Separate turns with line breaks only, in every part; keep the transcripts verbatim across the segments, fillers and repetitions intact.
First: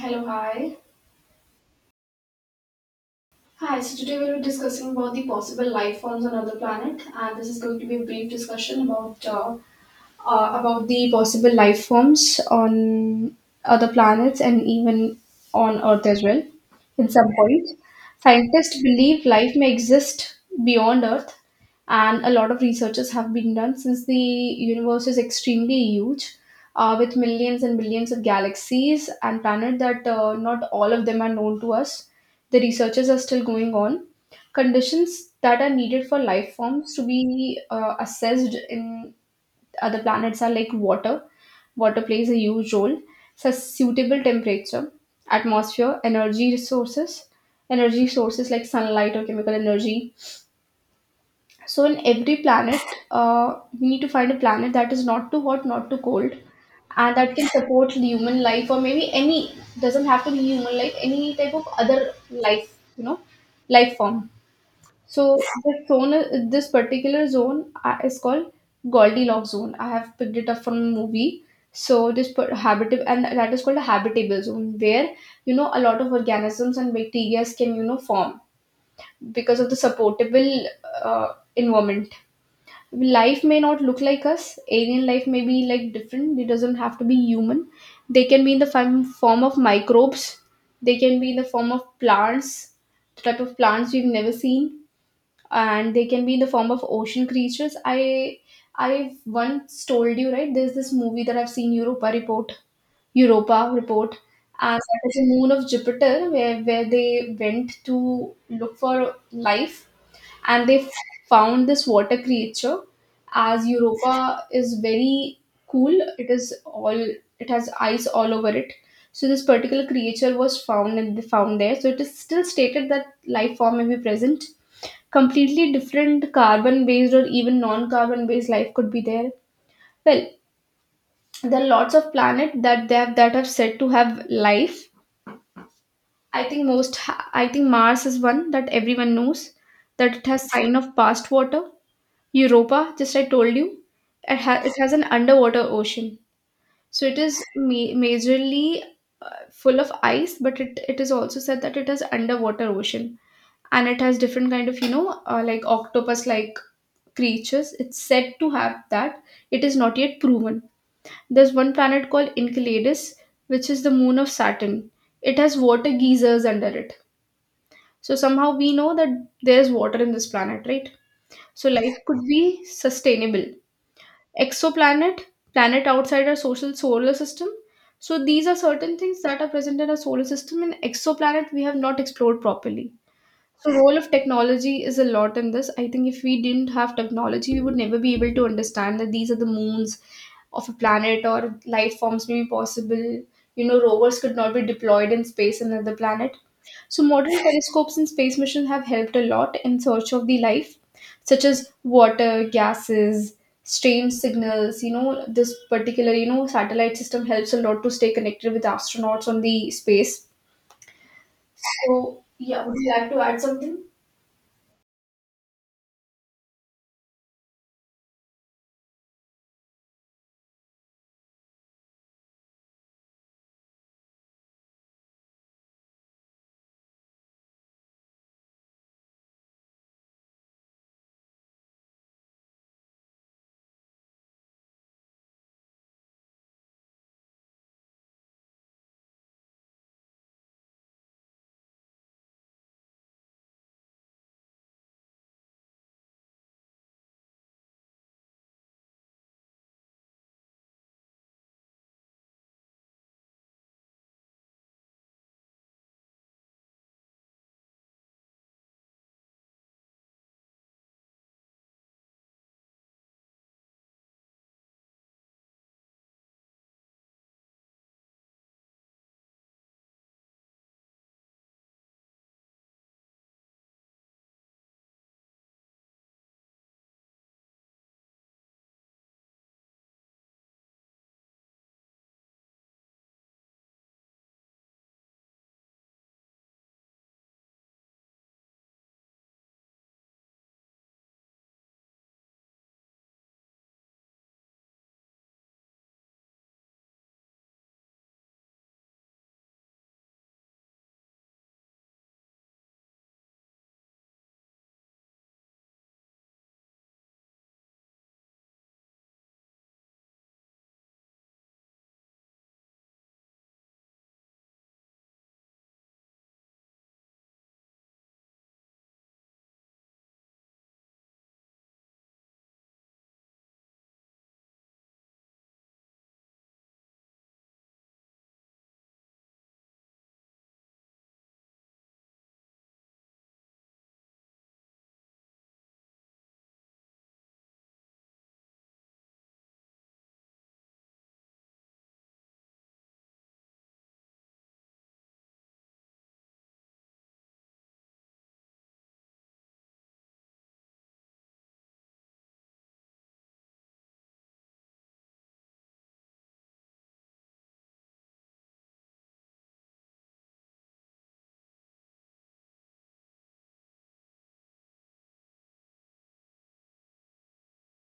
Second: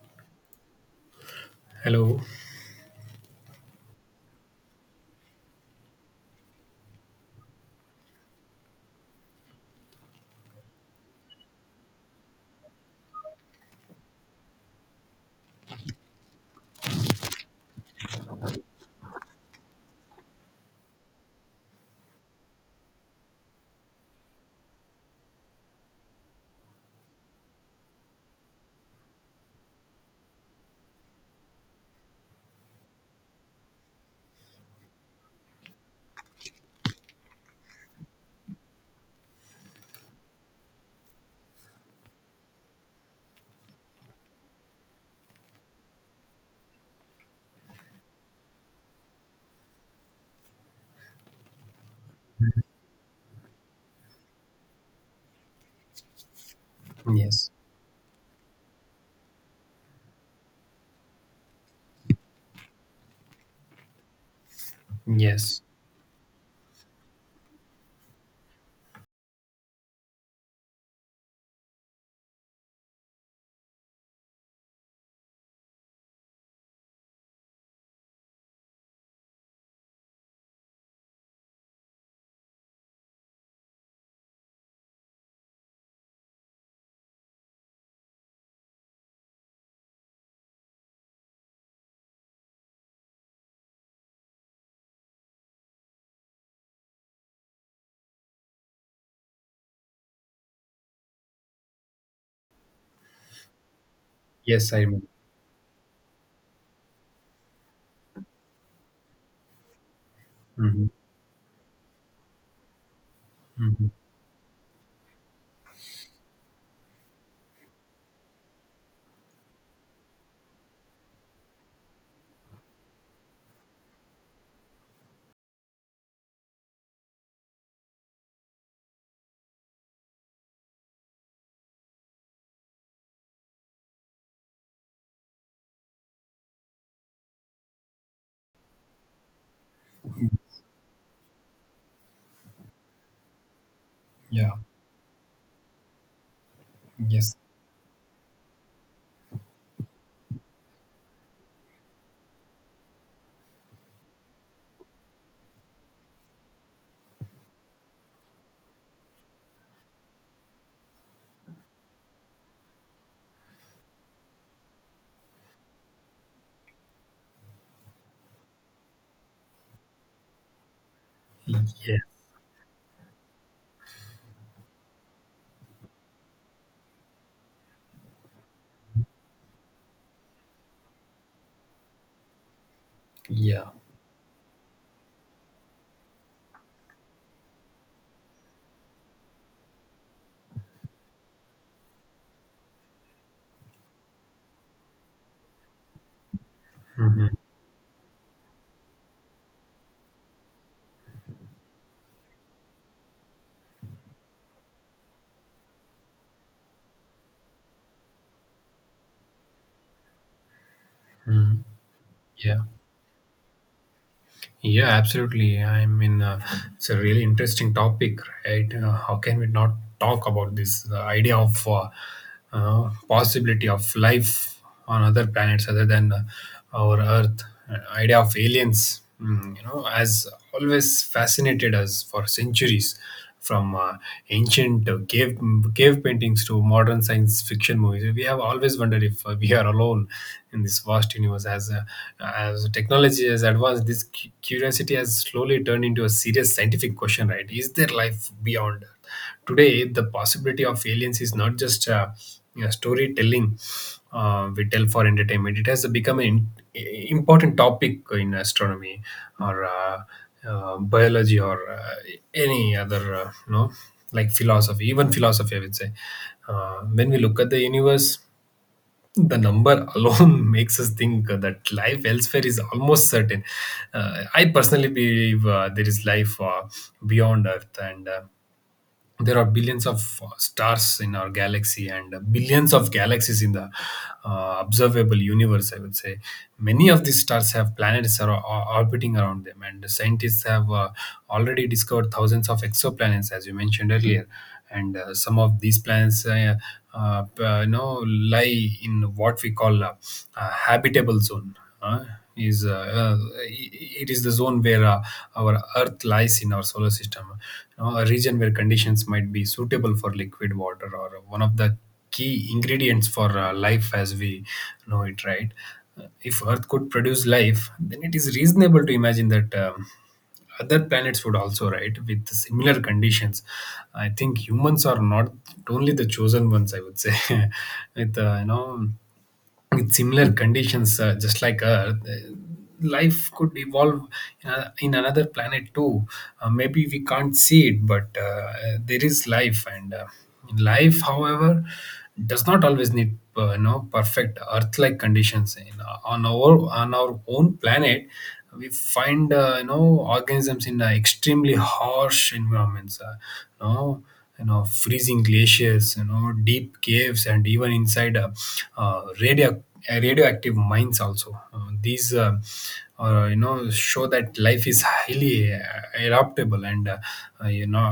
Hello, hi.
Hello.
Hi, so today we'll be discussing about the possible life forms on other planet, and this is going to be a brief discussion about uh, uh, about the possible life forms on other planets and even on Earth as well. In some point, scientists believe life may exist beyond Earth, and a lot of researches have been done since the universe is extremely huge. Uh, with millions and millions of galaxies and planets that uh, not all of them are known to us. The researches are still going on conditions that are needed for life forms to be uh, assessed in other planets are like water. Water plays a huge role. So suitable temperature, atmosphere, energy resources, energy sources like sunlight or chemical energy. So in every planet, uh, we need to find a planet that is not too hot, not too cold, and that can
Yes.
support human life or maybe any doesn't have to be human life, any type of other life, you know, life form. So
Yes.
this zone, this particular zone uh, is called Goldilocks zone. I have picked it up from a movie. So this per- habitable and that is called a habitable zone where you know a lot of organisms and bacteria can you know form because of the supportable uh, environment. Life may not look like us. Alien life may be like different. It doesn't have to be human. They can be in the form form of microbes. They can be in the form of plants, the type of plants we've never seen and they can be in the form of ocean creatures. I I've once told you right. There's this movie that I've seen, Europa Report, Europa Report,
Yes, I
and
remember.
that is a moon of Jupiter where where they went to look for life, and they
Hmm.
f- found this water creature. As
Hmm.
Europa is very cool, it is all it has ice all over it. So this particular creature was found and they found there. So it is still stated that life form may be present completely different carbon based or even non carbon based life could be there well there are lots of planets that they have, that are said to have life. I think most ha- I think Mars is one that everyone knows that it has sign of past water. Europa, just I told you, it,
Yeah.
ha- it has an underwater ocean, so it
Yes.
is ma- majorly full of ice but it, it is also said that it has underwater ocean and it has different kind of you know uh, like octopus like creatures. It's said to have that. It is not yet proven. There's one planet called Enceladus, which is the moon of Saturn. It has water geysers under it. So somehow we know that there's water in this planet, right? So life
Yeah.
could be sustainable. Exoplanet, planet outside our social solar system. So these are certain things that are present in our solar system. In exoplanet, we have not explored properly
Yeah.
the role of technology is a lot in this. I think if we didn't have technology, we would never be able to understand that these are the moons of a planet or life forms may be possible. You know, rovers could not be deployed in space in another planet. So,
Hmm.
modern telescopes and space missions have helped a lot in search of the life, such as water, gases, strange signals. You know, this particular, you know, satellite system helps a lot to stay connected with astronauts on the space.
Hmm.
So,
Yeah.
yeah, would you like to add something?
Yeah. Absolutely. I mean, uh, it's a really interesting topic, right? Uh, how can we not talk about this, the idea of uh, uh, possibility of life on other planets, other than uh, our Earth? Uh, idea of aliens, mm, you know, has always fascinated us for centuries, from uh, ancient uh, cave cave paintings to modern science fiction movies. We have always wondered if uh, we are alone in this vast universe. As uh, as technology has advanced, this cu- curiosity has slowly turned into a serious scientific question. Right? Is there life beyond Earth? Today, the possibility of aliens is not just uh, you know, storytelling uh, we tell for entertainment. It has become an important topic in astronomy, or uh, uh, biology, or uh, any other, uh, you know like philosophy, even philosophy, I would say. Uh, when we look at the universe, the number alone makes us think that life elsewhere is almost certain. uh, I personally believe uh, there is life uh, beyond Earth, and uh, there are billions of uh, stars in our galaxy, and uh, billions of galaxies in the uh, observable universe, I would say. Many of these stars have planets, are, are orbiting around them, and scientists have uh, already discovered thousands of exoplanets, as you mentioned earlier. And uh, some of these plants uh, uh, p- uh, you know lie in what we call uh, uh, habitable zone. Uh, is uh, uh, It is the zone where uh, our Earth lies in our solar system, you know, a region where conditions might be suitable for liquid water, or one of the key ingredients for uh, life as we know it, right? Uh, if Earth could produce life, then it is reasonable to imagine that um, other planets would also, right, with similar conditions. I think humans are not only the chosen ones, I would say. with uh, you know with similar conditions, uh, just like Earth, uh, life could evolve uh, in another planet too. Uh, maybe we can't see it, but uh, there is life, and uh, life, however, does not always need uh, you know perfect Earth-like conditions in, uh, on our on our own planet. We find uh, you know organisms in uh, extremely harsh environments: uh, you know you know freezing glaciers, you know deep caves, and even inside uh, uh, radio uh, radioactive mines also. Uh, these uh, uh, you know show that life is highly uh, adaptable, and uh, uh, you know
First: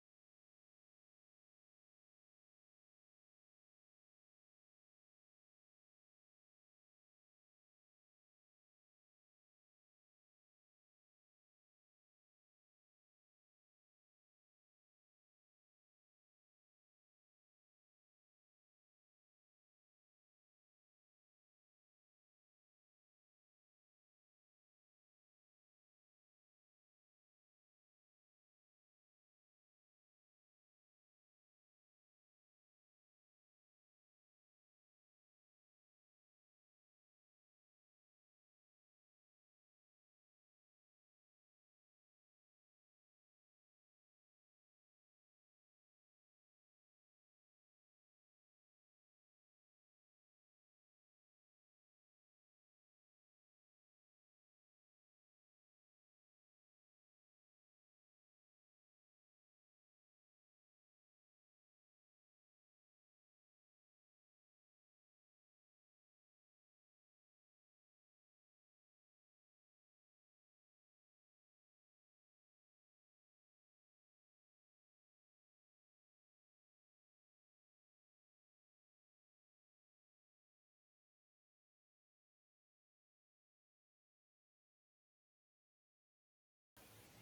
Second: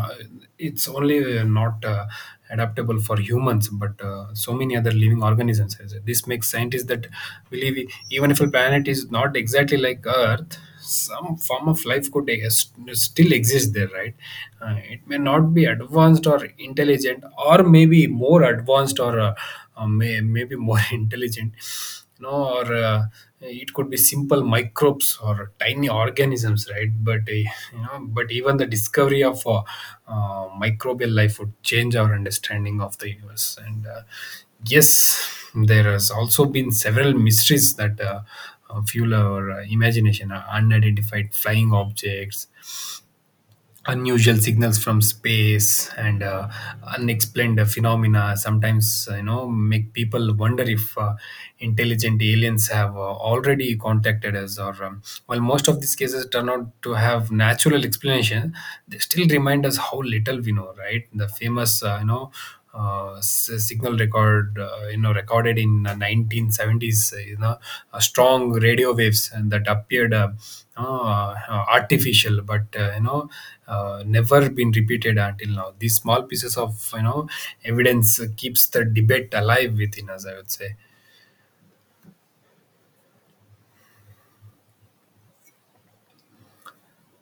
it's only uh, not uh, adaptable for humans, but uh, so many other living organisms. This makes scientists that believe, even if a planet is not exactly like Earth, some form of life could ex- still exist there, right? Uh, it may not be advanced or intelligent, or maybe more advanced, or uh, uh, may, maybe more intelligent, you know, or uh, it could be simple microbes or tiny organisms, right? But uh, you know, but even the discovery of uh, uh, microbial life would change our understanding of the universe, and uh, yes, there has also been several mysteries that. Uh, uh, fuel our uh, imagination: uh, unidentified flying objects, unusual signals from space, and uh, unexplained uh, phenomena. Sometimes uh, you know make people wonder if uh, intelligent aliens have uh, already contacted us, or um, while most of these cases turn out to have natural explanation, they still remind us how little we know. Right, the famous uh, you know uh, s- signal record, uh, you know, recorded in uh, nineteen seventies, uh, you know, uh, strong radio waves, and that appeared uh, uh, uh, artificial, but uh, you know, uh, never been repeated until now. These small pieces of you know evidence uh, keeps the debate alive within us, I would say.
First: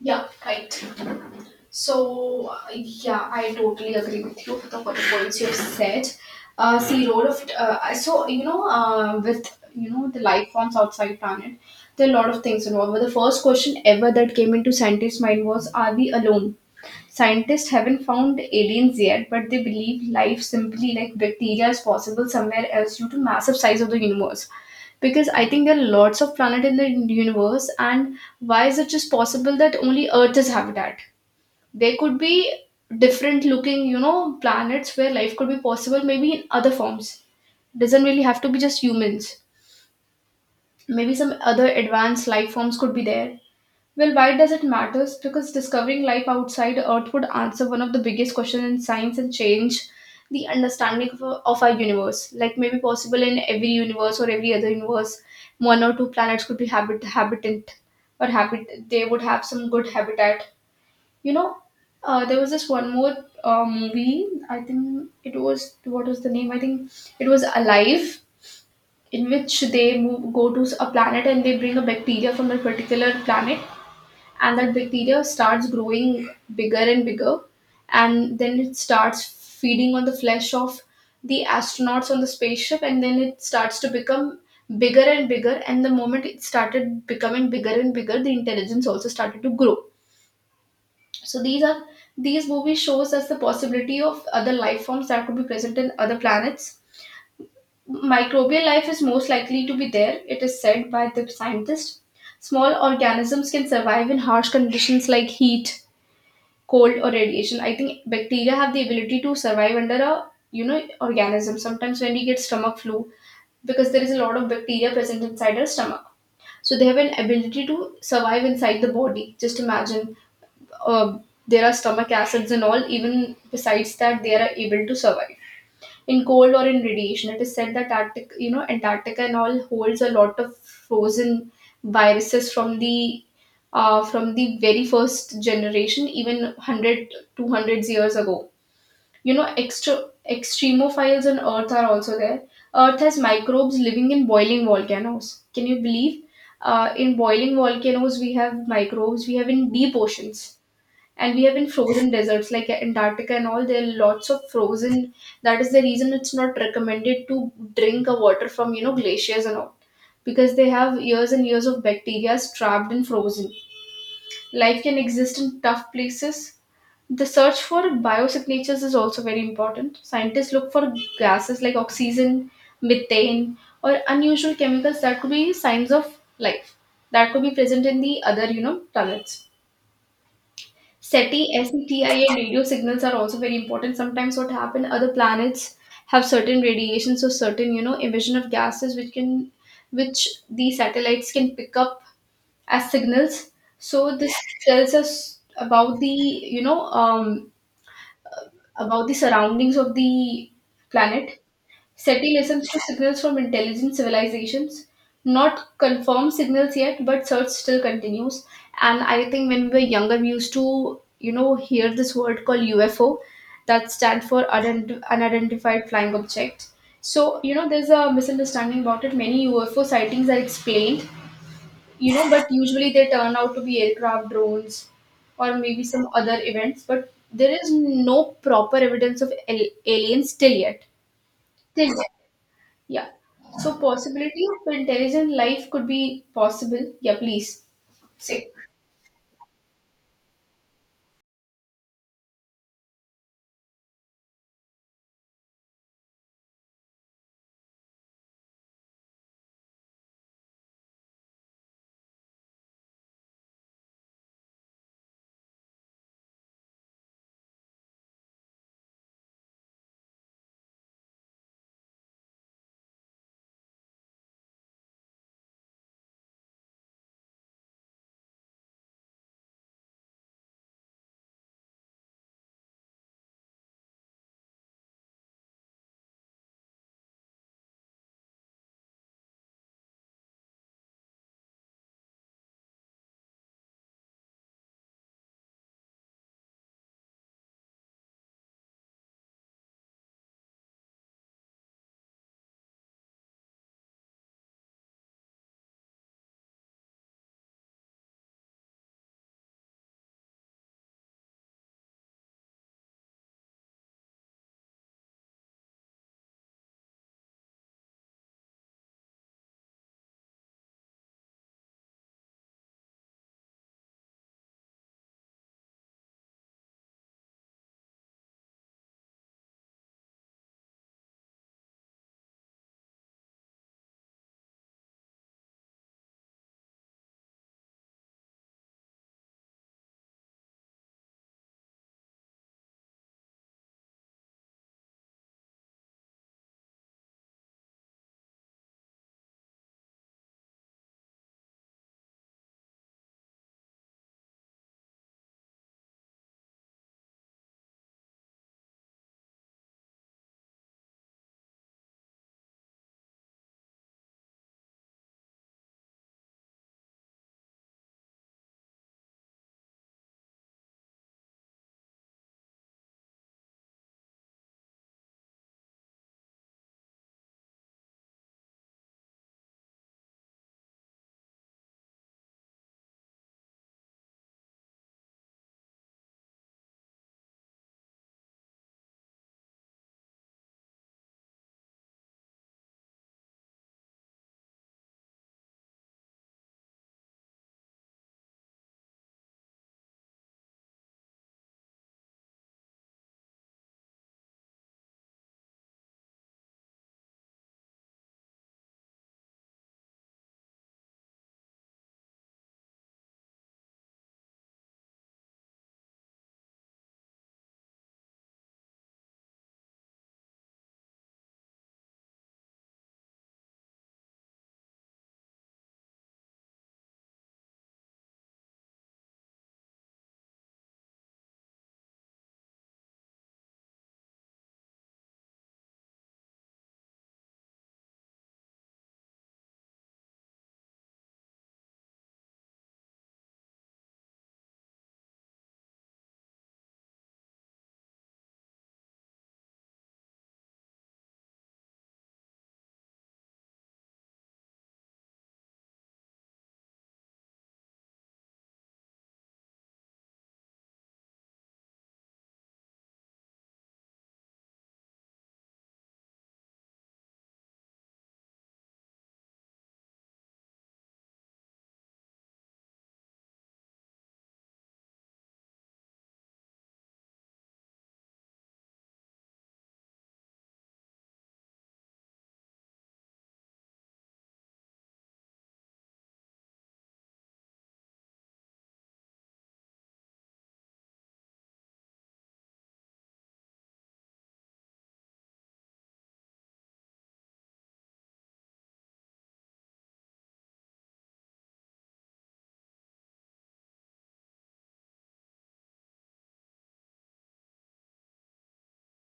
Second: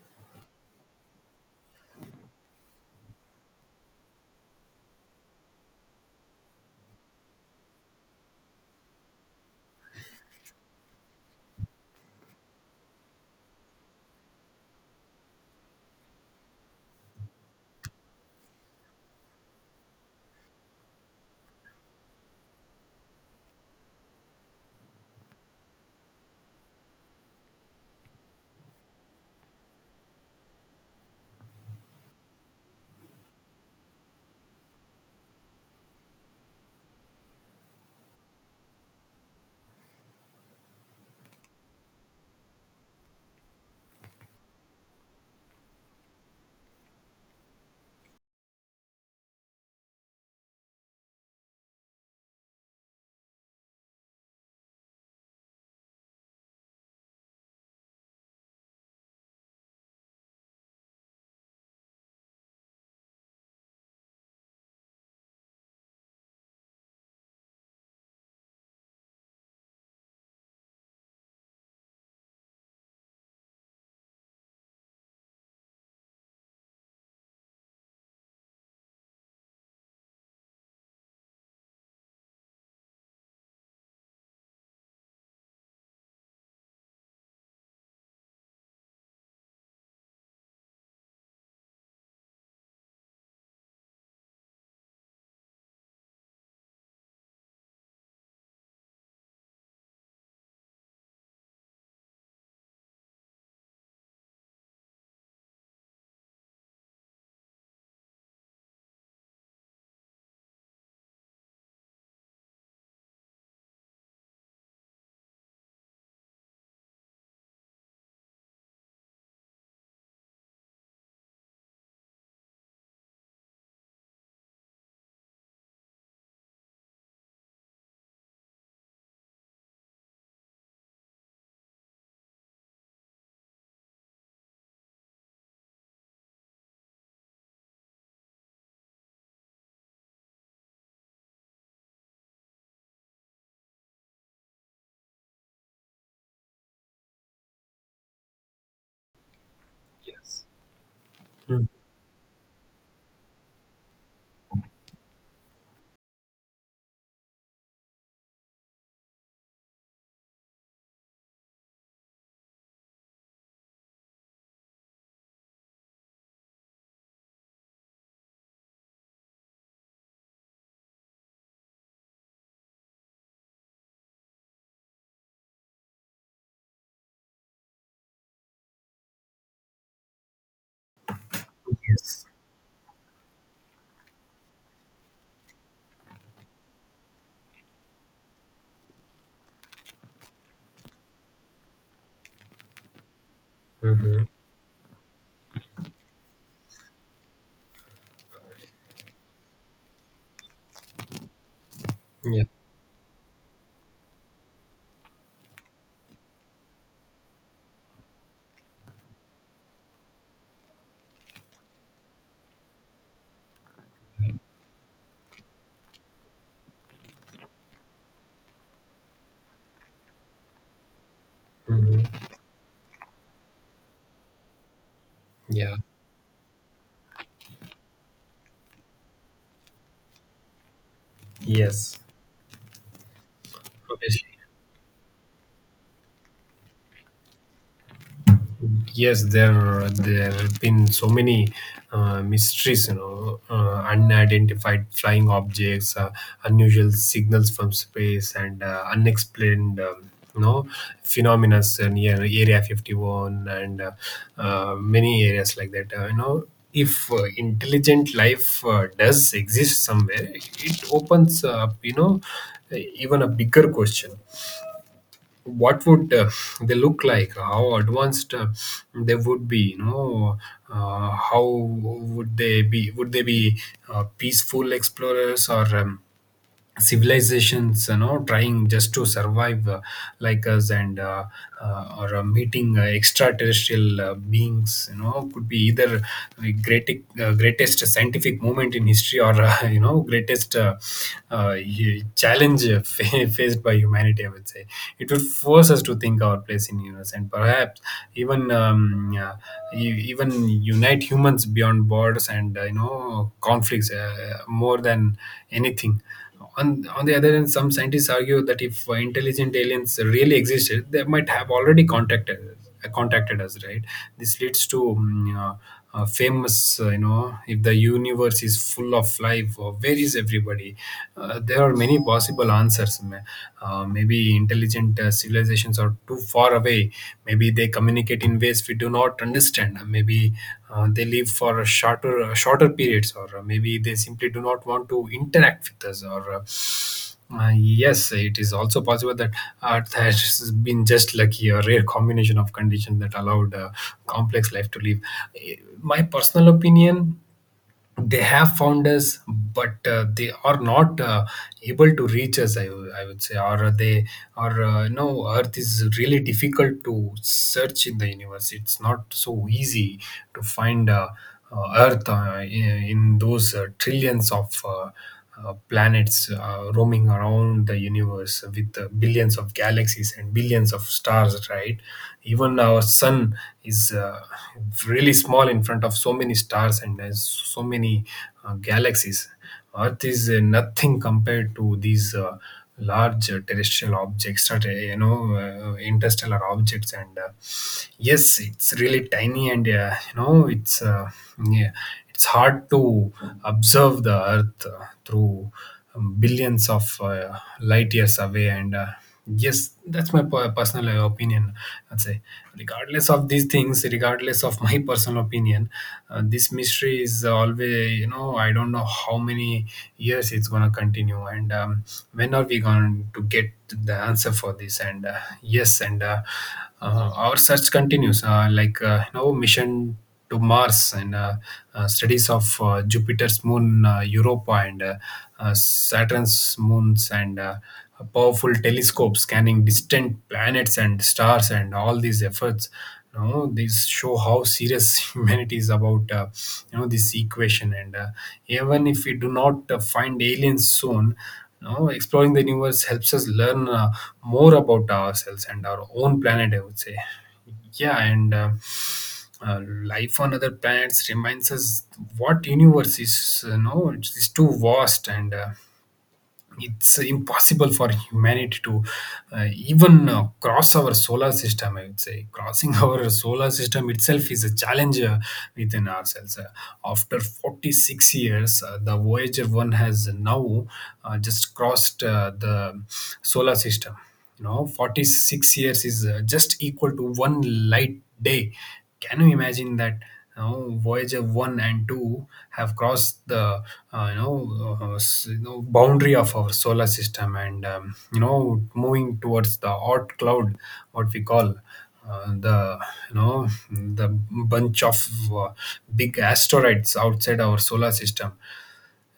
Yeah, right. So, uh, yeah, I totally agree with you with the for the points you have said. Uh, see, role of uh, so you know uh, with you know the life forms outside planet, there are a lot of things involved. But the first question ever that came into scientists' mind was, "Are we alone?" Scientists haven't found aliens yet, but they believe life simply like bacteria is possible somewhere else due to massive size of the universe. Because I think there are lots of planets in the universe, and why is it just possible that only Earth is habitat? There could be different looking, you know, planets where life could be possible, maybe in other forms. Doesn't really have to be just humans. Maybe some other advanced life forms could be there. Well, why does it matter? Because discovering life outside Earth would answer one of the biggest questions in science and change the understanding of, our- of our universe. Like maybe possible in every universe or every other universe, one or two planets could be habit habitant or habit. They would have some good habitat. You know, uh, there was this one more uh, movie. I think it was what was the name? I think it was Alive, in which they move, go to a planet and they bring a bacteria from a particular planet and that bacteria starts growing bigger and bigger and then it starts feeding on the flesh of the astronauts on the spaceship and then it starts to become bigger and bigger and the moment it started becoming bigger and bigger the intelligence also started to grow. So these are these movies shows us the possibility of other life forms that could be present in other planets. Microbial life is most likely to be there, it is said by the scientist. Small organisms can survive in harsh conditions like heat, cold or radiation. I think bacteria have the ability to survive under a you know organism. Sometimes when we get stomach flu, because there is a lot of bacteria present inside our stomach, so they have an ability to survive inside the body. Just imagine, uh, there are stomach acids and all. Even besides that, they are able to survive in cold or in radiation. It is said that Arctic, you know, Antarctica and all holds a lot of frozen viruses from the uh, from the very first generation, even one hundred, two hundred years ago. You know, extra extremophiles on Earth are also there. Earth has microbes living in boiling volcanoes. Can you believe? Uh, in boiling volcanoes, we have microbes. We have in deep
Yes.
oceans and we have
Mm.
in frozen deserts like Antarctica and all. There are lots of frozen, that is the reason it's not recommended to drink a water from you know glaciers and all because they have years and years of bacteria trapped and frozen. Life can exist in tough places. The search for biosignatures is also very important. Scientists look for gases like oxygen, methane or unusual chemicals that could be signs of life that could be present in the other you know planets. S E T I,
Yes.
S E T I, and radio signals are also very important. Sometimes what happen, other planets have certain radiations or certain, you know, emission of gases which can, which the satellites can pick up as signals. So
Mm-hmm.
this tells us about the, you know, um, about the surroundings of the planet. S E T I
Yeah.
listens to signals from intelligent civilizations, not confirmed signals yet, but search still continues. And I think when we were younger, we used to, you know, hear this word called U F O that stand for unident- unidentified flying object. So, you know, there's a misunderstanding about it. Many U F O sightings are explained, you know,
Mm-hmm.
but usually they turn out to be aircraft, drones, or
Yeah.
maybe some other events. But there is no proper evidence of al- aliens till yet. Till
Yes.
yet. Yeah. So
Okay.
possibility of intelligent life could be possible. Yeah, please. Say.
Yes, there there have been so many uh, mysteries, you know uh, unidentified flying objects, uh, unusual signals from space, and uh, unexplained um, you know phenomena near area fifty one, and uh, uh, many areas like that, uh, you know if uh, intelligent life uh, does exist somewhere, it opens up, you know even a bigger question. What would uh, they look like? How advanced uh, they would be, you know? Uh, how would they be would they be uh, peaceful explorers, or um, civilizations, you know, trying just to survive uh, like us? And uh, uh, or uh, meeting uh, extraterrestrial uh, beings, you know, could be either the great, uh, greatest scientific moment in history, or uh, you know greatest uh, uh, y- challenge uh, fa- faced by humanity, I would say. It would force us to think our place in universe, and perhaps even um, uh, e- even unite humans beyond borders and uh, you know conflicts, uh, more than anything. On, on the other hand, some scientists argue that if uh, intelligent aliens really existed, they might have already contacted uh, contacted us, right? This leads to um, uh, uh, famous, uh, you know, if the universe is full of life, or where is everybody? Uh, there are many possible answers. Ma- Uh, maybe intelligent uh, civilizations are too far away. Maybe they communicate in ways we do not understand. Maybe uh, they live for a shorter uh, shorter periods, or or maybe they simply do not want to interact with us, or uh, uh, yes, it is also possible that Earth has been just lucky, a rare combination of conditions that allowed uh, complex life to live. Eh, My personal opinion, they have found us, but uh, they are not uh, able to reach us, I, w- I would say. Or they, or uh, you know, Earth is really difficult to search in the universe. It's not so easy to find. Uh, uh, Earth uh, in, in those uh, trillions of uh, uh, planets uh, roaming around the universe, with uh, billions of galaxies and billions of stars, right? Even our sun is uh, really small in front of so many stars, and uh, so many uh, galaxies. Earth is uh, nothing compared to these uh, large uh, terrestrial objects, such, uh, you know, uh, interstellar objects, and uh, yes, it's really tiny, and uh, you know it's uh, yeah, it's hard to observe the Earth uh, through um, billions of uh, light years away. And uh, yes, that's my per- personal uh, opinion. I'd say, regardless of these things, regardless of my personal opinion, uh, this mystery is always, you know I don't know how many years it's going to continue, and um, when are we going to get the answer for this? And uh, yes, and uh, uh, our search continues, uh, like uh, you know mission to Mars, and uh, uh, studies of uh, Jupiter's moon uh, Europa, and uh, uh, Saturn's moons, and uh, a powerful telescope scanning distant planets and stars. And all these efforts, you know these show how serious humanity is about uh, you know this equation. And uh, even if we do not uh, find aliens soon, you know, exploring the universe helps us learn uh, more about ourselves and our own planet, I would say. Yeah. And uh, uh, life on other planets reminds us what universe is, you know, it's, it's too vast, and uh, it's impossible for humanity to uh, even uh, cross our solar system, I would say. Crossing our solar system itself is a challenge, uh, within ourselves. Uh, after forty six years, uh, the Voyager one has now uh, just crossed uh, the solar system. You know, forty six years is uh, just equal to one light day. Can you imagine that? You know, Voyager one and two have crossed the uh, you know uh, uh, s- you know boundary of our solar system, and um, you know moving towards the hot cloud, what we call uh, the you know the bunch of uh, big asteroids outside our solar system.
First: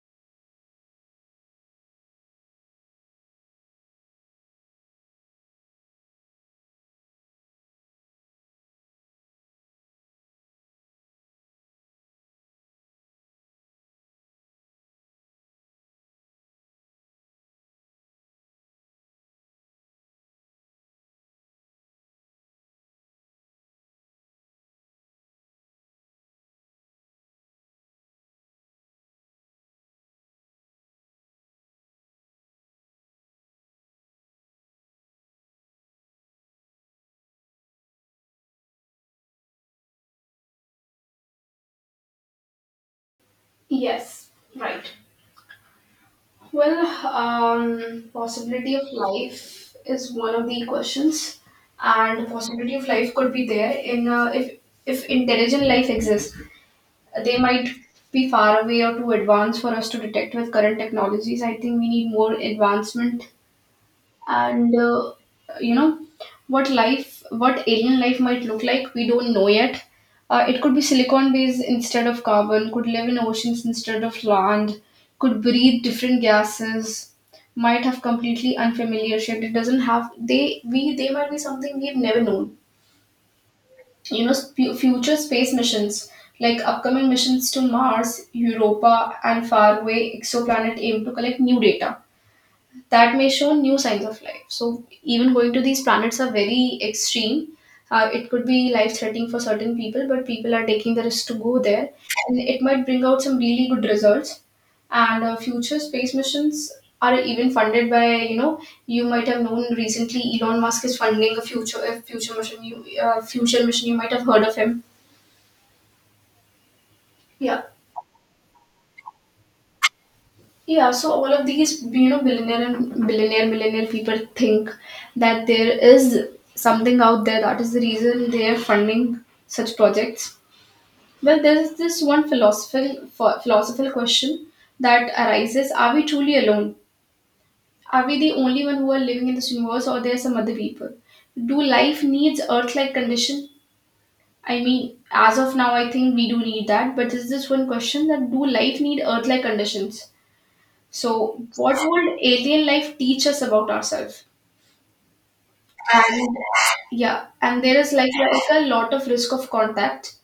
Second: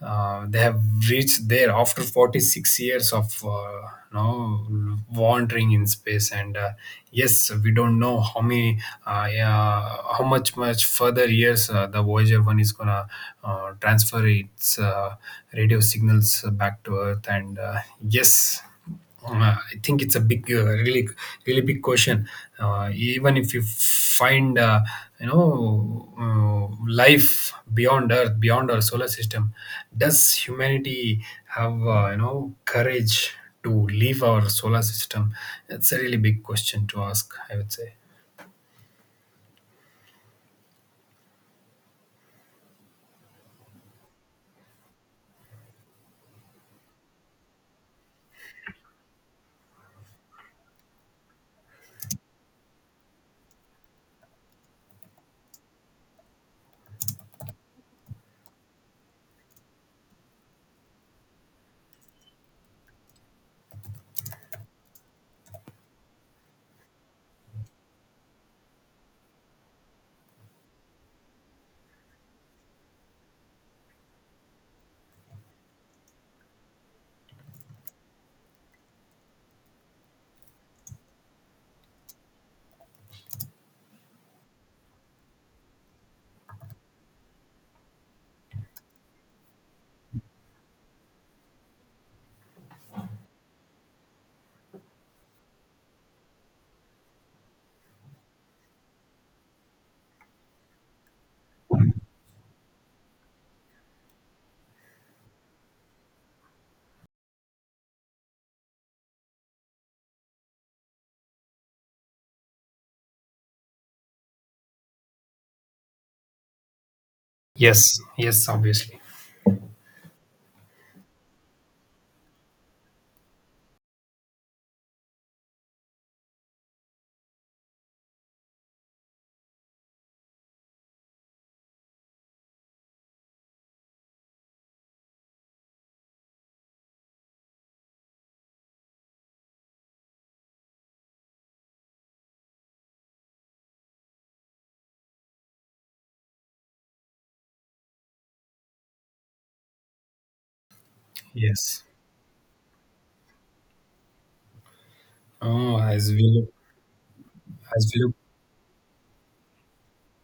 uh, They have reached there after forty six years of uh, you know wandering in space. And uh, yes, we don't know how many, uh, yeah, how much much further years uh, the Voyager one is gonna uh, transfer its uh, radio signals back to Earth. And uh, yes. uh, I think it's a big, uh, really, really big question. Uh, even if you find, uh, you know, uh, life beyond Earth, beyond our solar system, does humanity have, uh, you know, courage to leave our solar system? It's a really big question to ask, I would say.
Yes, right. Well, um, possibility of life is one of the questions, and possibility of life could be there in uh, if if intelligent life exists. They might be far away or too advanced for us to detect with current technologies. I think we need more advancement and uh, you know what life what alien life might look like we don't know yet. Uh, it could be silicon based instead of carbon, could live in oceans instead of land, could breathe different gases, might have completely unfamiliar shit it doesn't have they we they might be something we've never known. You know sp- future space missions like upcoming missions to Mars, Europa and faraway exoplanet aim to collect new data that may show new signs of life. So even going to these planets are very extreme. Uh, it could be life threatening for certain people, but people are taking the risk to go there, and it might bring out some really good results. And uh, future space missions are even funded by you know you might have known recently Elon Musk is funding a future a future mission you uh, future mission you might have heard of him. Yeah.
Yes. Yes. Obviously.
Yeah, so all of these, you know, billionaire and billionaire, millionaire people think that there is something out there, that is the reason they are funding such projects. Well, there is this one philosophical ph- philosophical question that arises: are we truly alone? Are we the only one who are living in this universe, or there are some other people? Do life needs Earth-like condition? I mean, as of now, I think we do need that. But is this one question that do life need Earth-like conditions? So, what
Yes.
would alien life teach us about ourselves?
Oh, as we
And
look,
yeah, and there
as
is
we
like,
look,
like a lot of risk of contact.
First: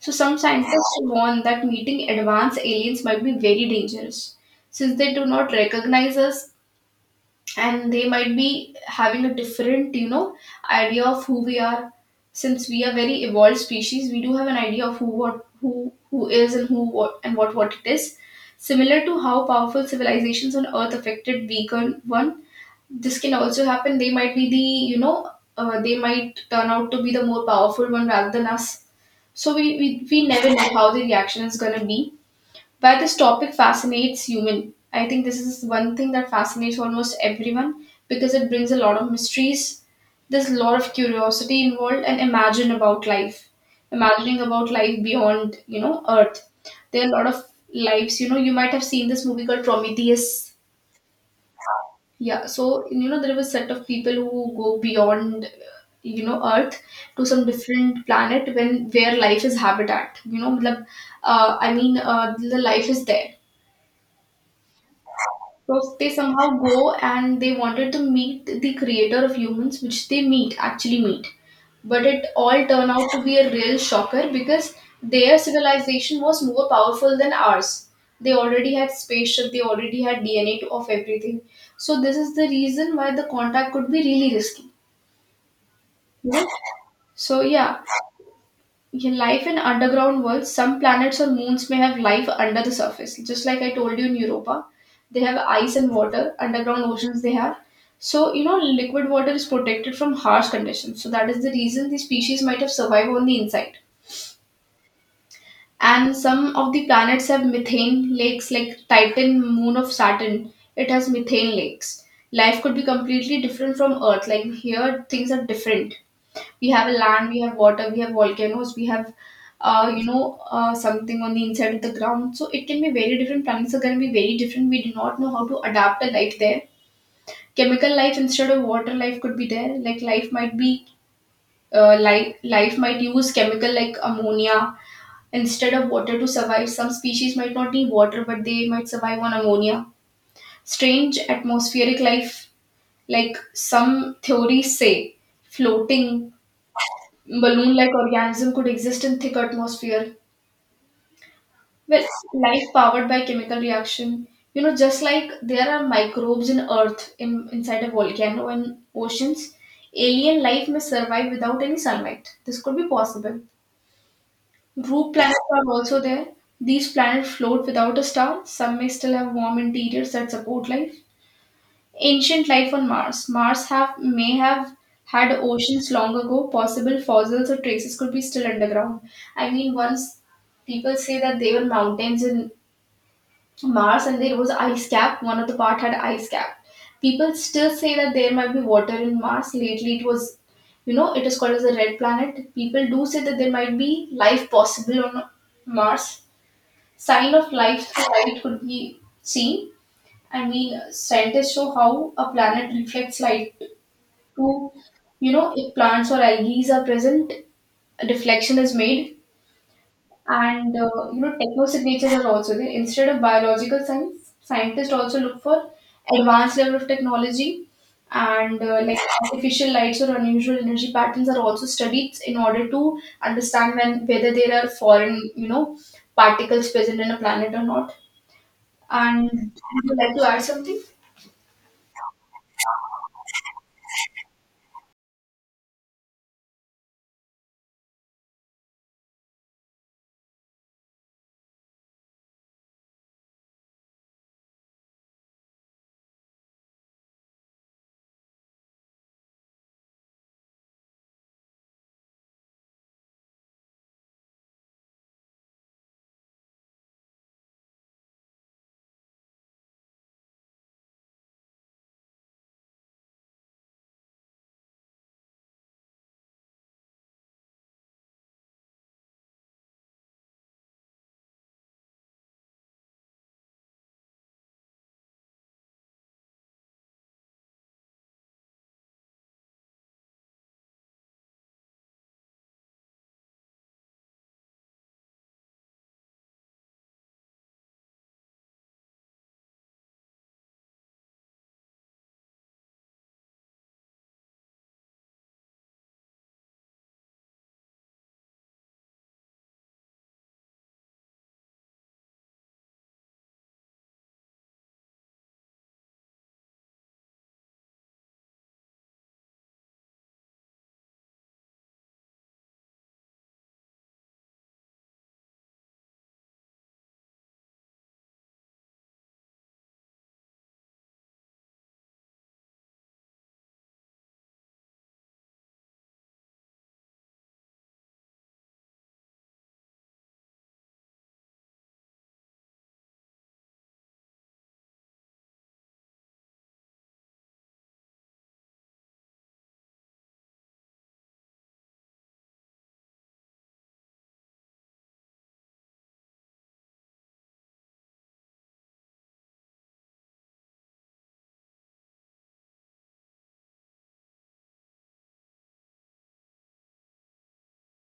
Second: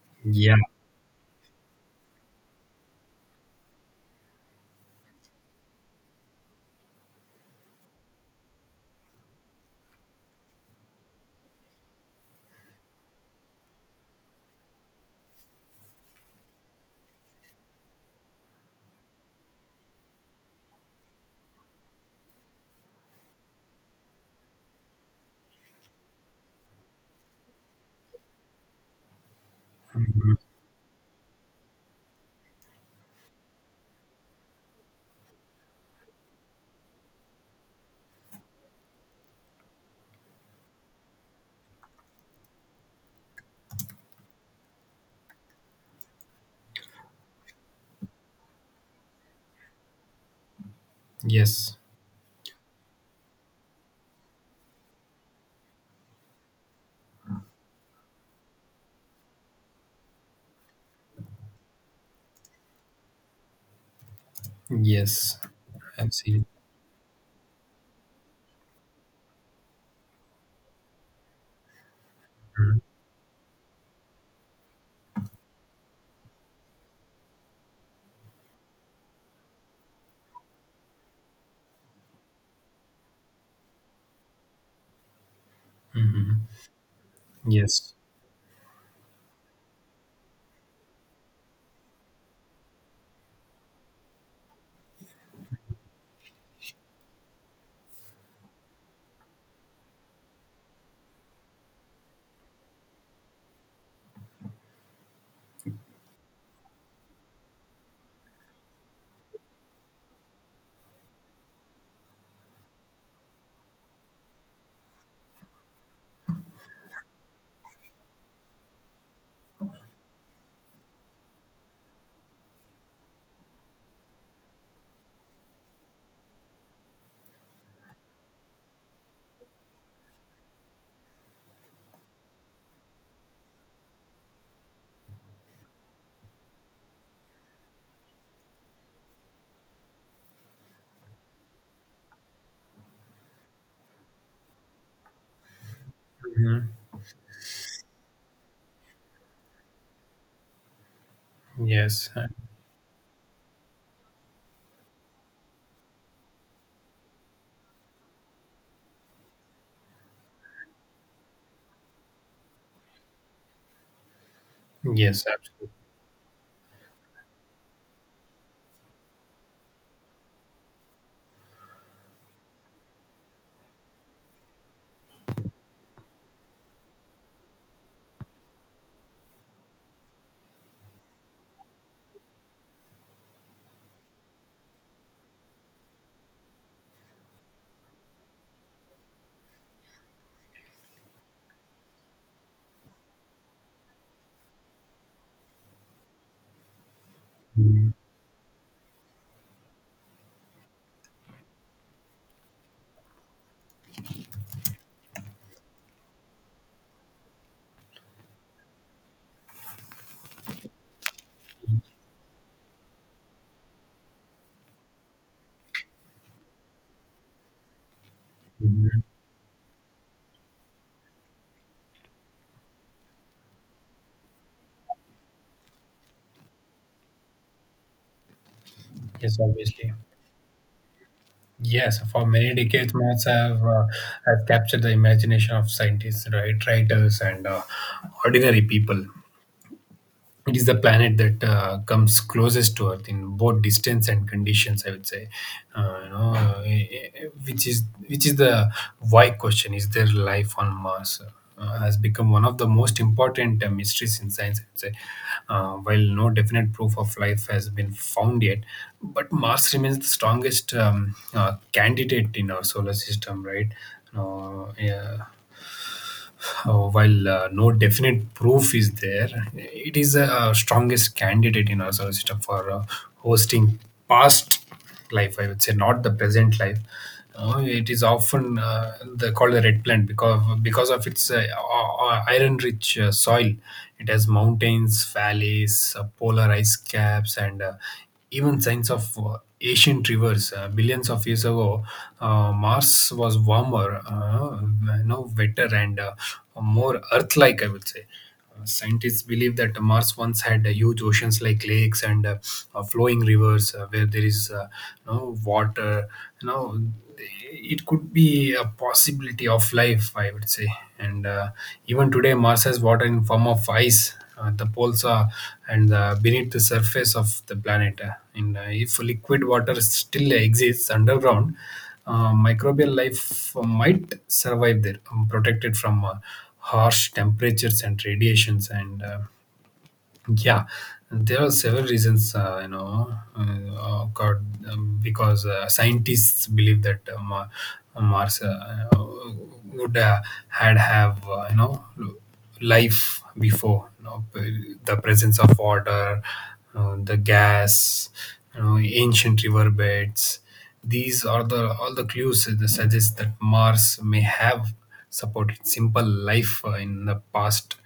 So, some
yeah.
scientists warn that meeting advanced aliens might be very dangerous since they do not recognize us and they might be having a different, you know, idea of who we are. Since we are very evolved species, we do have an idea of who what who who is and who what and what what it is. Similar to how powerful civilizations on Earth affected weaker one, this can also happen. They might be the, you know uh, they might turn out to be the more powerful one rather than us. So we we, we
Mhm.
never know how the reaction is going to be. But this topic fascinates human. I think this is one thing that fascinates almost everyone because it brings a lot of mysteries. There's a lot of curiosity involved and imagine about life, imagining about life beyond, you know earth. There are a lot of lives. You know, you might have seen this movie called Prometheus.
Yes.
Yeah, so you know, there was a set of people who go beyond, you know, Earth to some different planet when where life is habitat. You know, matlab, uh, I mean, uh, the life is there.
Yes.
So they
Absolutely.
somehow go and they wanted to meet the creator of humans, which they meet, actually meet. But it all
Mm-hmm.
turned out to be a real shocker because their civilization was more powerful than ours. They already had spaceship, they already had D N A of everything. So this is the reason why the contact could be really risky. You know?
Mm-hmm.
So yeah,
Yes.
yeah, life in underground worlds, some planets or moons may have life under the surface. Just like I told you in Europa, they have ice and water, underground oceans they have. So, you know, liquid water is protected from harsh conditions. So, that is the reason the species might have survived on the inside. And some of the planets have methane lakes, like Titan, moon of Saturn. It has methane lakes. Life could be completely different from Earth. Like here, things are different. We have a land, we have water, we have volcanoes, we have, uh, you know uh, something on the inside of the ground. So it can be very different. Planets are going to be very different. We do not know how to adapt a life there. Chemical life instead of water life could be there. Like life might be, uh, life life might use chemical like ammonia instead of water to survive. Some species might not need water, but they might survive on ammonia. Strange atmospheric life, like some theories say, floating
Mhm.
balloon like organism could exist in thick atmosphere. Well,
Yes, uh,
life powered by chemical reaction. You know, just like there are microbes in earth in, inside a volcano and oceans, alien life may survive without any sunlight. This could be possible. Group
yes,
planets are
absolutely.
also there. These planets float without a star. Some may still have warm interiors that support life. Ancient life on Mars. Mars have may have had oceans long ago. Possible fossils or traces could be still underground. I mean, once people say that there were mountains in Mars and there was ice cap. One of the part had ice cap. People still say that there might be water in Mars. Lately, it was, you know, it is called as a red planet. People do say that there might be life possible on Mars. Sign of life, light could be seen. I mean, scientists show how a planet reflects light to, you know, if plants or algae are present, a deflection is made, and uh, you know, techno signatures are also there. Instead of biological science, scientists also look for advanced level of technology, and uh, like
Mhm.
artificial lights or unusual energy patterns are also studied in order to understand when whether there are foreign, you know, particles present in a planet or not. And
Yes,
would
obviously.
you like to add something?
Yes, for many decades, maths have uh, have captured the imagination of scientists, right, writers, and uh, ordinary people. It is the planet that uh, comes closest to Earth in both distance and conditions, I would say. uh, you know, uh, eh, eh, which is which is the why question: is there life on Mars? Uh, has become one of the most important uh, mysteries in science, I'd say. Uh, while no definite proof of life has been found yet, but Mars remains the strongest um, uh, candidate in our solar system, right? Uh, yeah uh, while uh, no definite proof is there, it is the uh, strongest candidate in our solar system for uh, hosting past life, I would say, not the present life. Uh, it is often uh, the, called the red plant because because of its uh, iron rich uh, soil. It has mountains, valleys, uh, polar ice caps, and uh, even signs of uh, ancient rivers. Uh, billions of years ago uh, mars was warmer, uh, you know, wetter and uh, more earth-like, I would say. Uh, scientists believe that mars once had uh, huge oceans like lakes and uh, uh, flowing rivers. Uh, where there is uh, you know, water, you know it could be a possibility of life, I would say. And uh, even today mars has water in form of ice. Uh, the poles are, and uh, beneath the surface of the planet. Uh, and uh, If liquid water still exists underground, uh, microbial life might survive there, um, protected from uh, harsh temperatures and radiations. And uh, yeah, there are several reasons, uh, you know, uh, God, um, because uh, scientists believe that uh, Ma- Mars uh, would uh, had have uh, you know life before, you know, p- the presence of water, uh, the gas, you know, ancient river beds. These are the all the clues that suggest that Mars may have supported simple life uh, in the past,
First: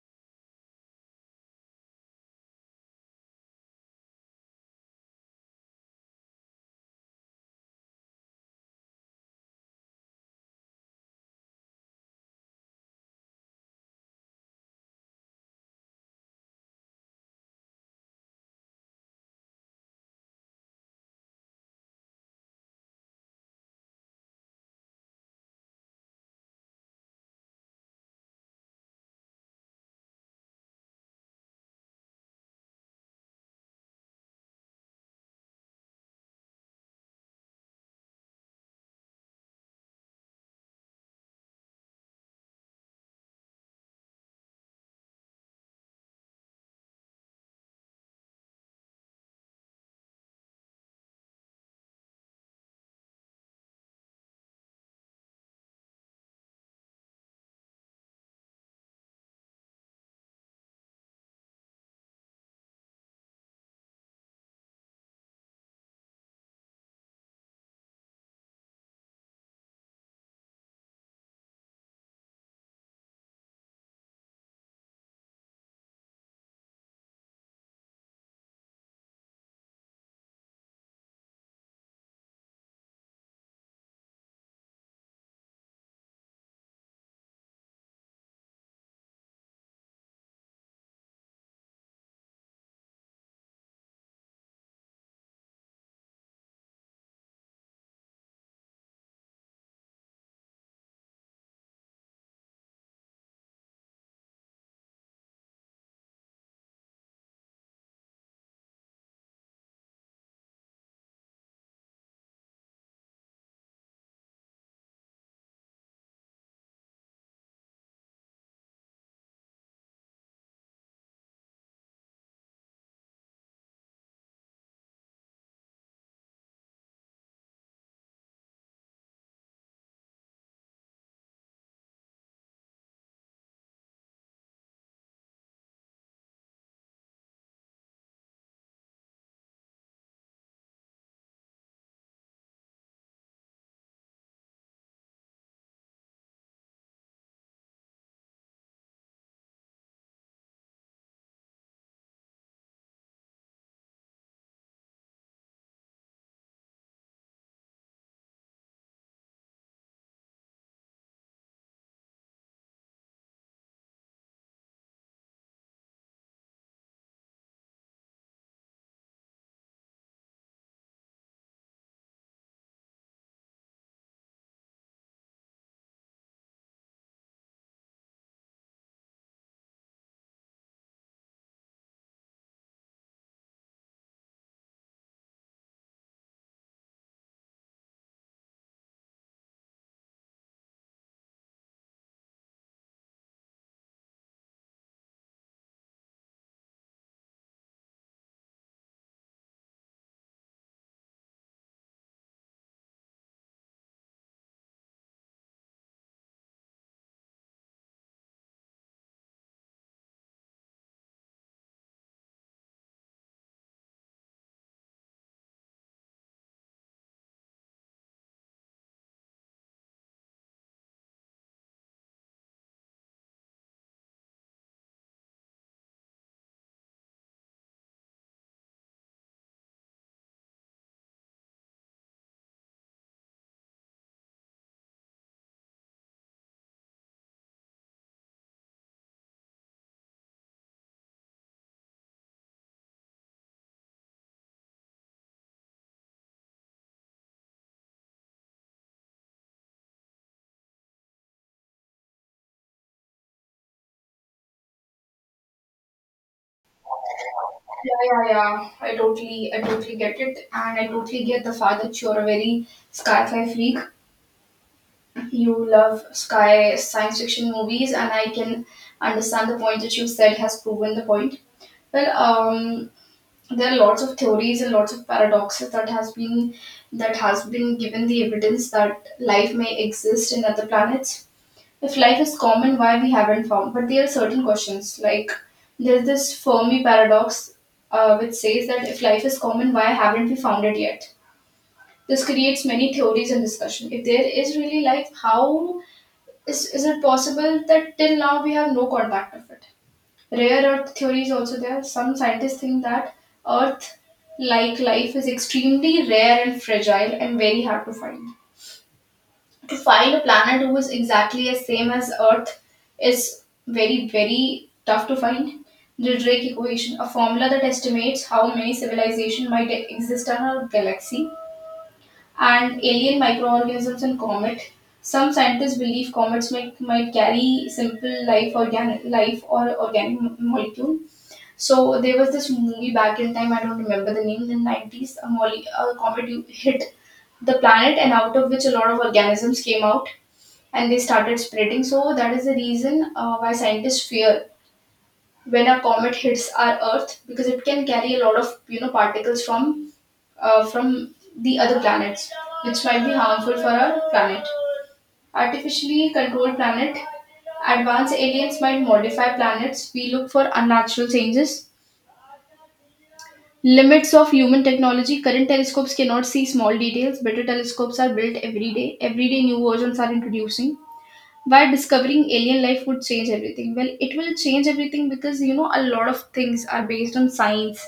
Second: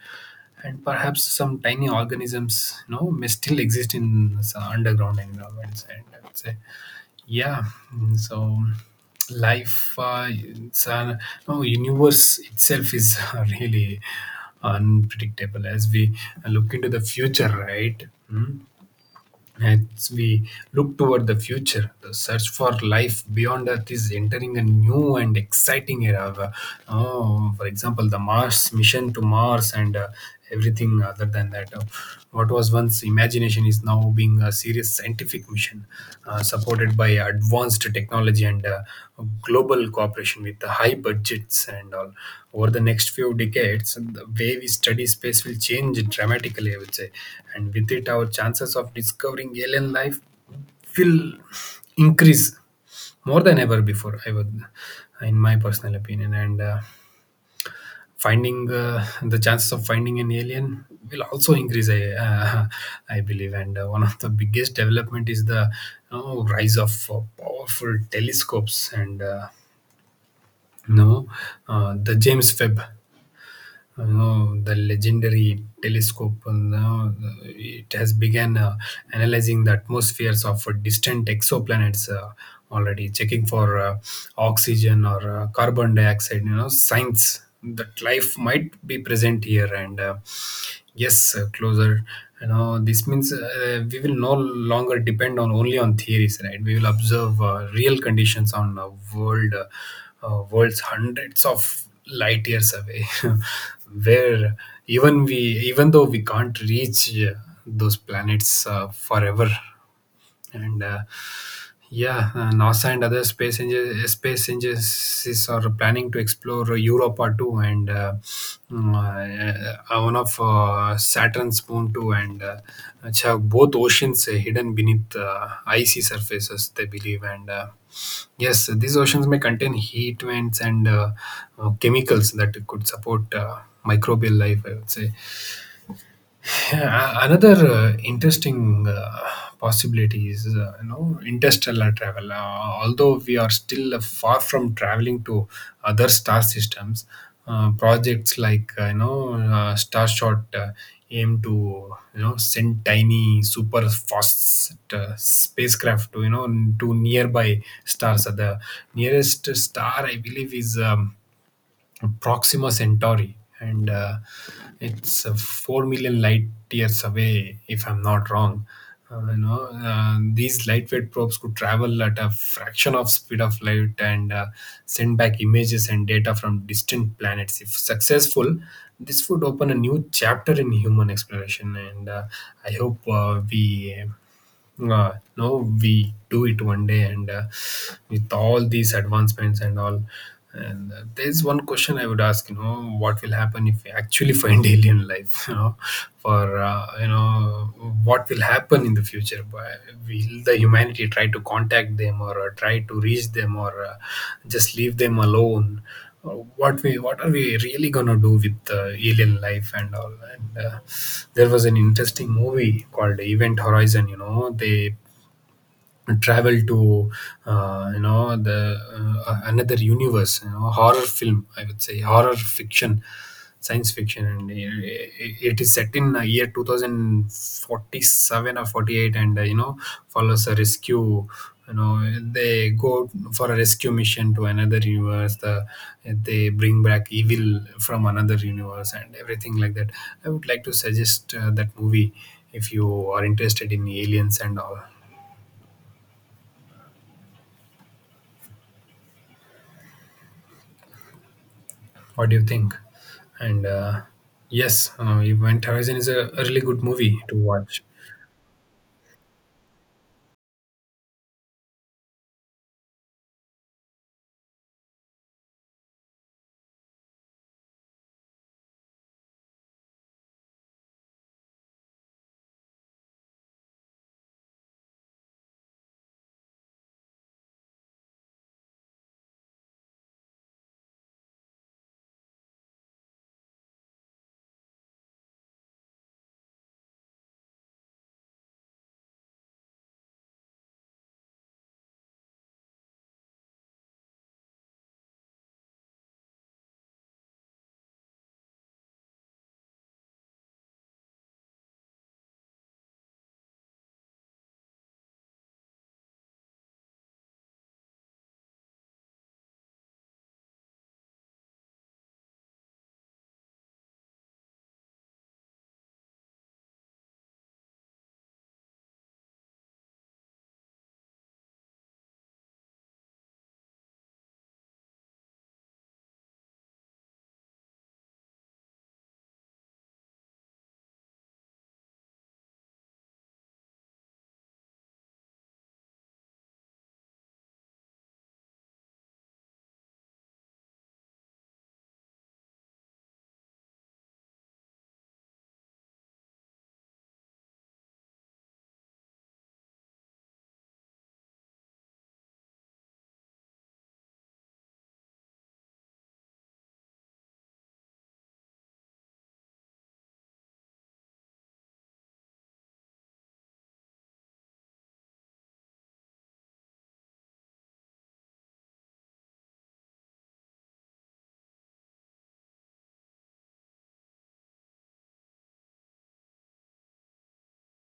and perhaps some tiny organisms, you know, may still exist in some underground environments. And I would say, yeah, mm, so life, uh, it's an, no, universe itself is really unpredictable as we look into the future, right? Mm, as we look toward the future, the search for life beyond Earth is entering a new and exciting era. Uh, oh, for example, the Mars mission to Mars and uh, everything other than that. Uh, what was once imagination is now being a serious scientific mission, uh, supported by advanced technology technology and uh, global cooperation with the high budgets and all. Over the next few decades the way we study space will change dramatically, I would say, and with it our chances of discovering alien life will increase more than ever before, I would, in my personal opinion. And uh, finding uh, the chances of finding an alien will also increase, I uh, I believe. And uh, one of the biggest development is the, you know, rise of uh, powerful telescopes. And uh, you know uh, the james webb, you know, the legendary telescope, you know, it has begun uh, analyzing the atmospheres of uh, distant exoplanets, uh, already checking for uh, oxygen or uh, carbon dioxide, you know signs that life might be present here. And uh, yes uh, closer, you know this means uh, we will no longer depend on only on theories, right? We will observe uh, real conditions on uh, world uh, uh, world's hundreds of light years away, where even we even though we can't reach uh, those planets uh, forever. and uh, yeah, uh, NASA and other space engine, space agencies are planning to explore Europa too. And uh, mm, uh, uh, one of uh, Saturn's moon too, and uh, which have both oceans uh, hidden beneath uh, icy surfaces, they believe. And uh, yes, these oceans may contain heat vents and uh, uh, chemicals that could support uh, microbial life, I would say. Yeah, another uh, interesting uh, possibility is uh, you know interstellar travel. Uh, although we are still uh, far from traveling to other star systems, uh, projects like uh, you know uh, Starshot uh, aim to, you know send tiny super fast uh, spacecraft to, you know to nearby stars. Uh, the nearest star I believe is, Um, Proxima Centauri, and uh, it's uh, four million light years away, if I'm not wrong. Uh, you know, uh, these lightweight probes could travel at a fraction of speed of light and uh, send back images and data from distant planets. If successful, this would open a new chapter in human exploration. And uh, I hope uh, we uh, no, we do it one day. And uh, with all these advancements and all, and uh, there's one question I would ask: you know, what will happen if we actually find alien life? You know, for uh, you know, what will happen in the future? Why- Will the humanity try to contact them, or uh, try to reach them, or uh, just leave them alone? uh, what we what are we really gonna do with uh, alien life and all? And uh, there was an interesting movie called event horizon. You know they travel to uh, you know the uh, uh, another universe, you know horror film I would say, horror fiction, science fiction. And it, it is set in uh, year two thousand forty-seven or forty-eight. And uh, you know follows a rescue, you know they go for a rescue mission to another universe. The, they bring back evil from another universe and everything like that. I would like to suggest uh, that movie if you are interested in aliens and all. What do you think? And uh, yes, uh, Event Horizon is a, a really good movie to watch.
Yeah, yeah, yeah. I totally, I totally get it, and I totally get the fact that you're a very sci-fi freak. You love sky science fiction movies, and I can understand the point that you said has proven the point. Well, um, there are lots of theories and lots of paradoxes that has been, that has been given the evidence that life may exist in other planets. If life is common, why we haven't found? But there are certain questions like there's this Fermi paradox, uh, which says that if life is common, why haven't we found it yet? This creates many theories and discussion. If there is really life, how is, is it possible that till now we have no contact of it? Rare Earth theory is also there. Some scientists think that Earth like life is extremely rare and fragile and very hard to find, to find a planet who is exactly as same as Earth is very, very tough to find. The Drake equation, a formula that estimates how many civilizations might exist on our galaxy, and alien microorganisms and comet. Some scientists believe comets might, might carry simple life, organic life or organic mo- molecule. So there was this movie back in time. I don't remember the name. In the nineties, a, mole- a comet hit the planet, and out of which a lot of organisms came out and they started spreading. So that is the reason uh, why scientists fear when a comet hits our Earth, because it can carry a lot of, you know, particles from, uh, from the other planets, which might be harmful for our planet. Artificially controlled planet. Advanced aliens might modify planets. We look for unnatural changes. Limits of human technology. Current telescopes cannot see small details. Better telescopes are built every day. Every day, new versions are introducing. Why discovering alien life would change everything? Well, it will change everything, because you know, a lot of things are based on science,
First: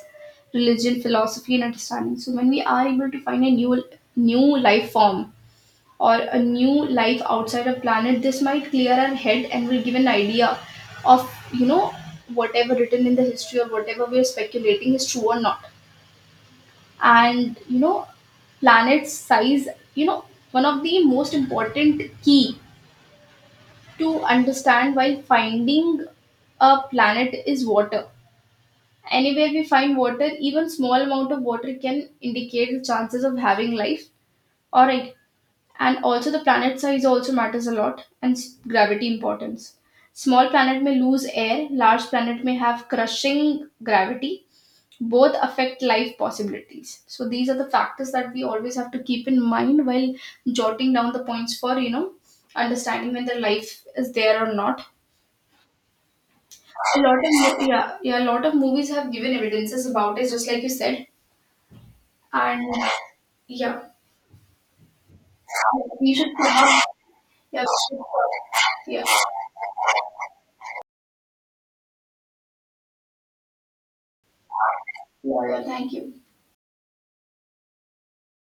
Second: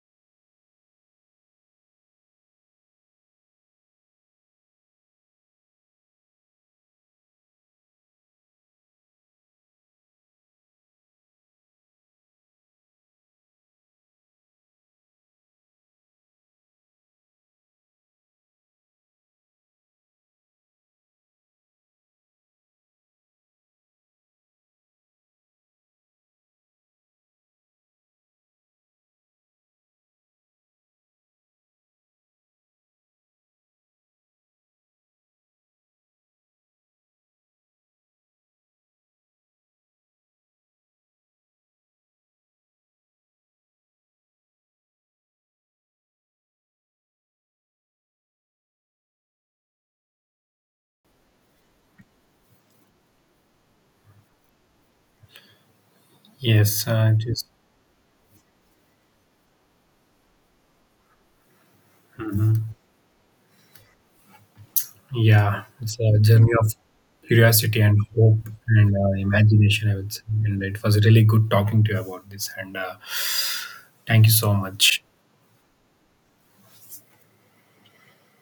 religion, philosophy and understanding. So when we are able to find a new new life form or a new life outside a planet, this might clear our head and will give an idea of, you know, whatever written in the history or whatever we are speculating is true or not. And you know, planet size, you know, one of the most important key to understand why finding a planet is water. Anywhere we find water, even small amount of water can indicate the chances of having life. All right, and also the planet size also matters a lot, and s- gravity importance. Small planet may lose air, large planet may have crushing gravity. Both affect life possibilities. So these are the factors that we always have to keep in mind while jotting down the points for, you know, understanding whether life is there or not.
Yes,
A
uh,
lot
it
of
is.
mo- Yeah, yeah, a lot of movies have given evidences about it, just like you said. And yeah,
Yeah, it's
we
a
should
journey of
yeah we should- yeah,
curiosity and hope and
yeah,
uh, imagination, I would say. And it was really good talking to you about this. And uh, thank you so much.
yeah, thank you.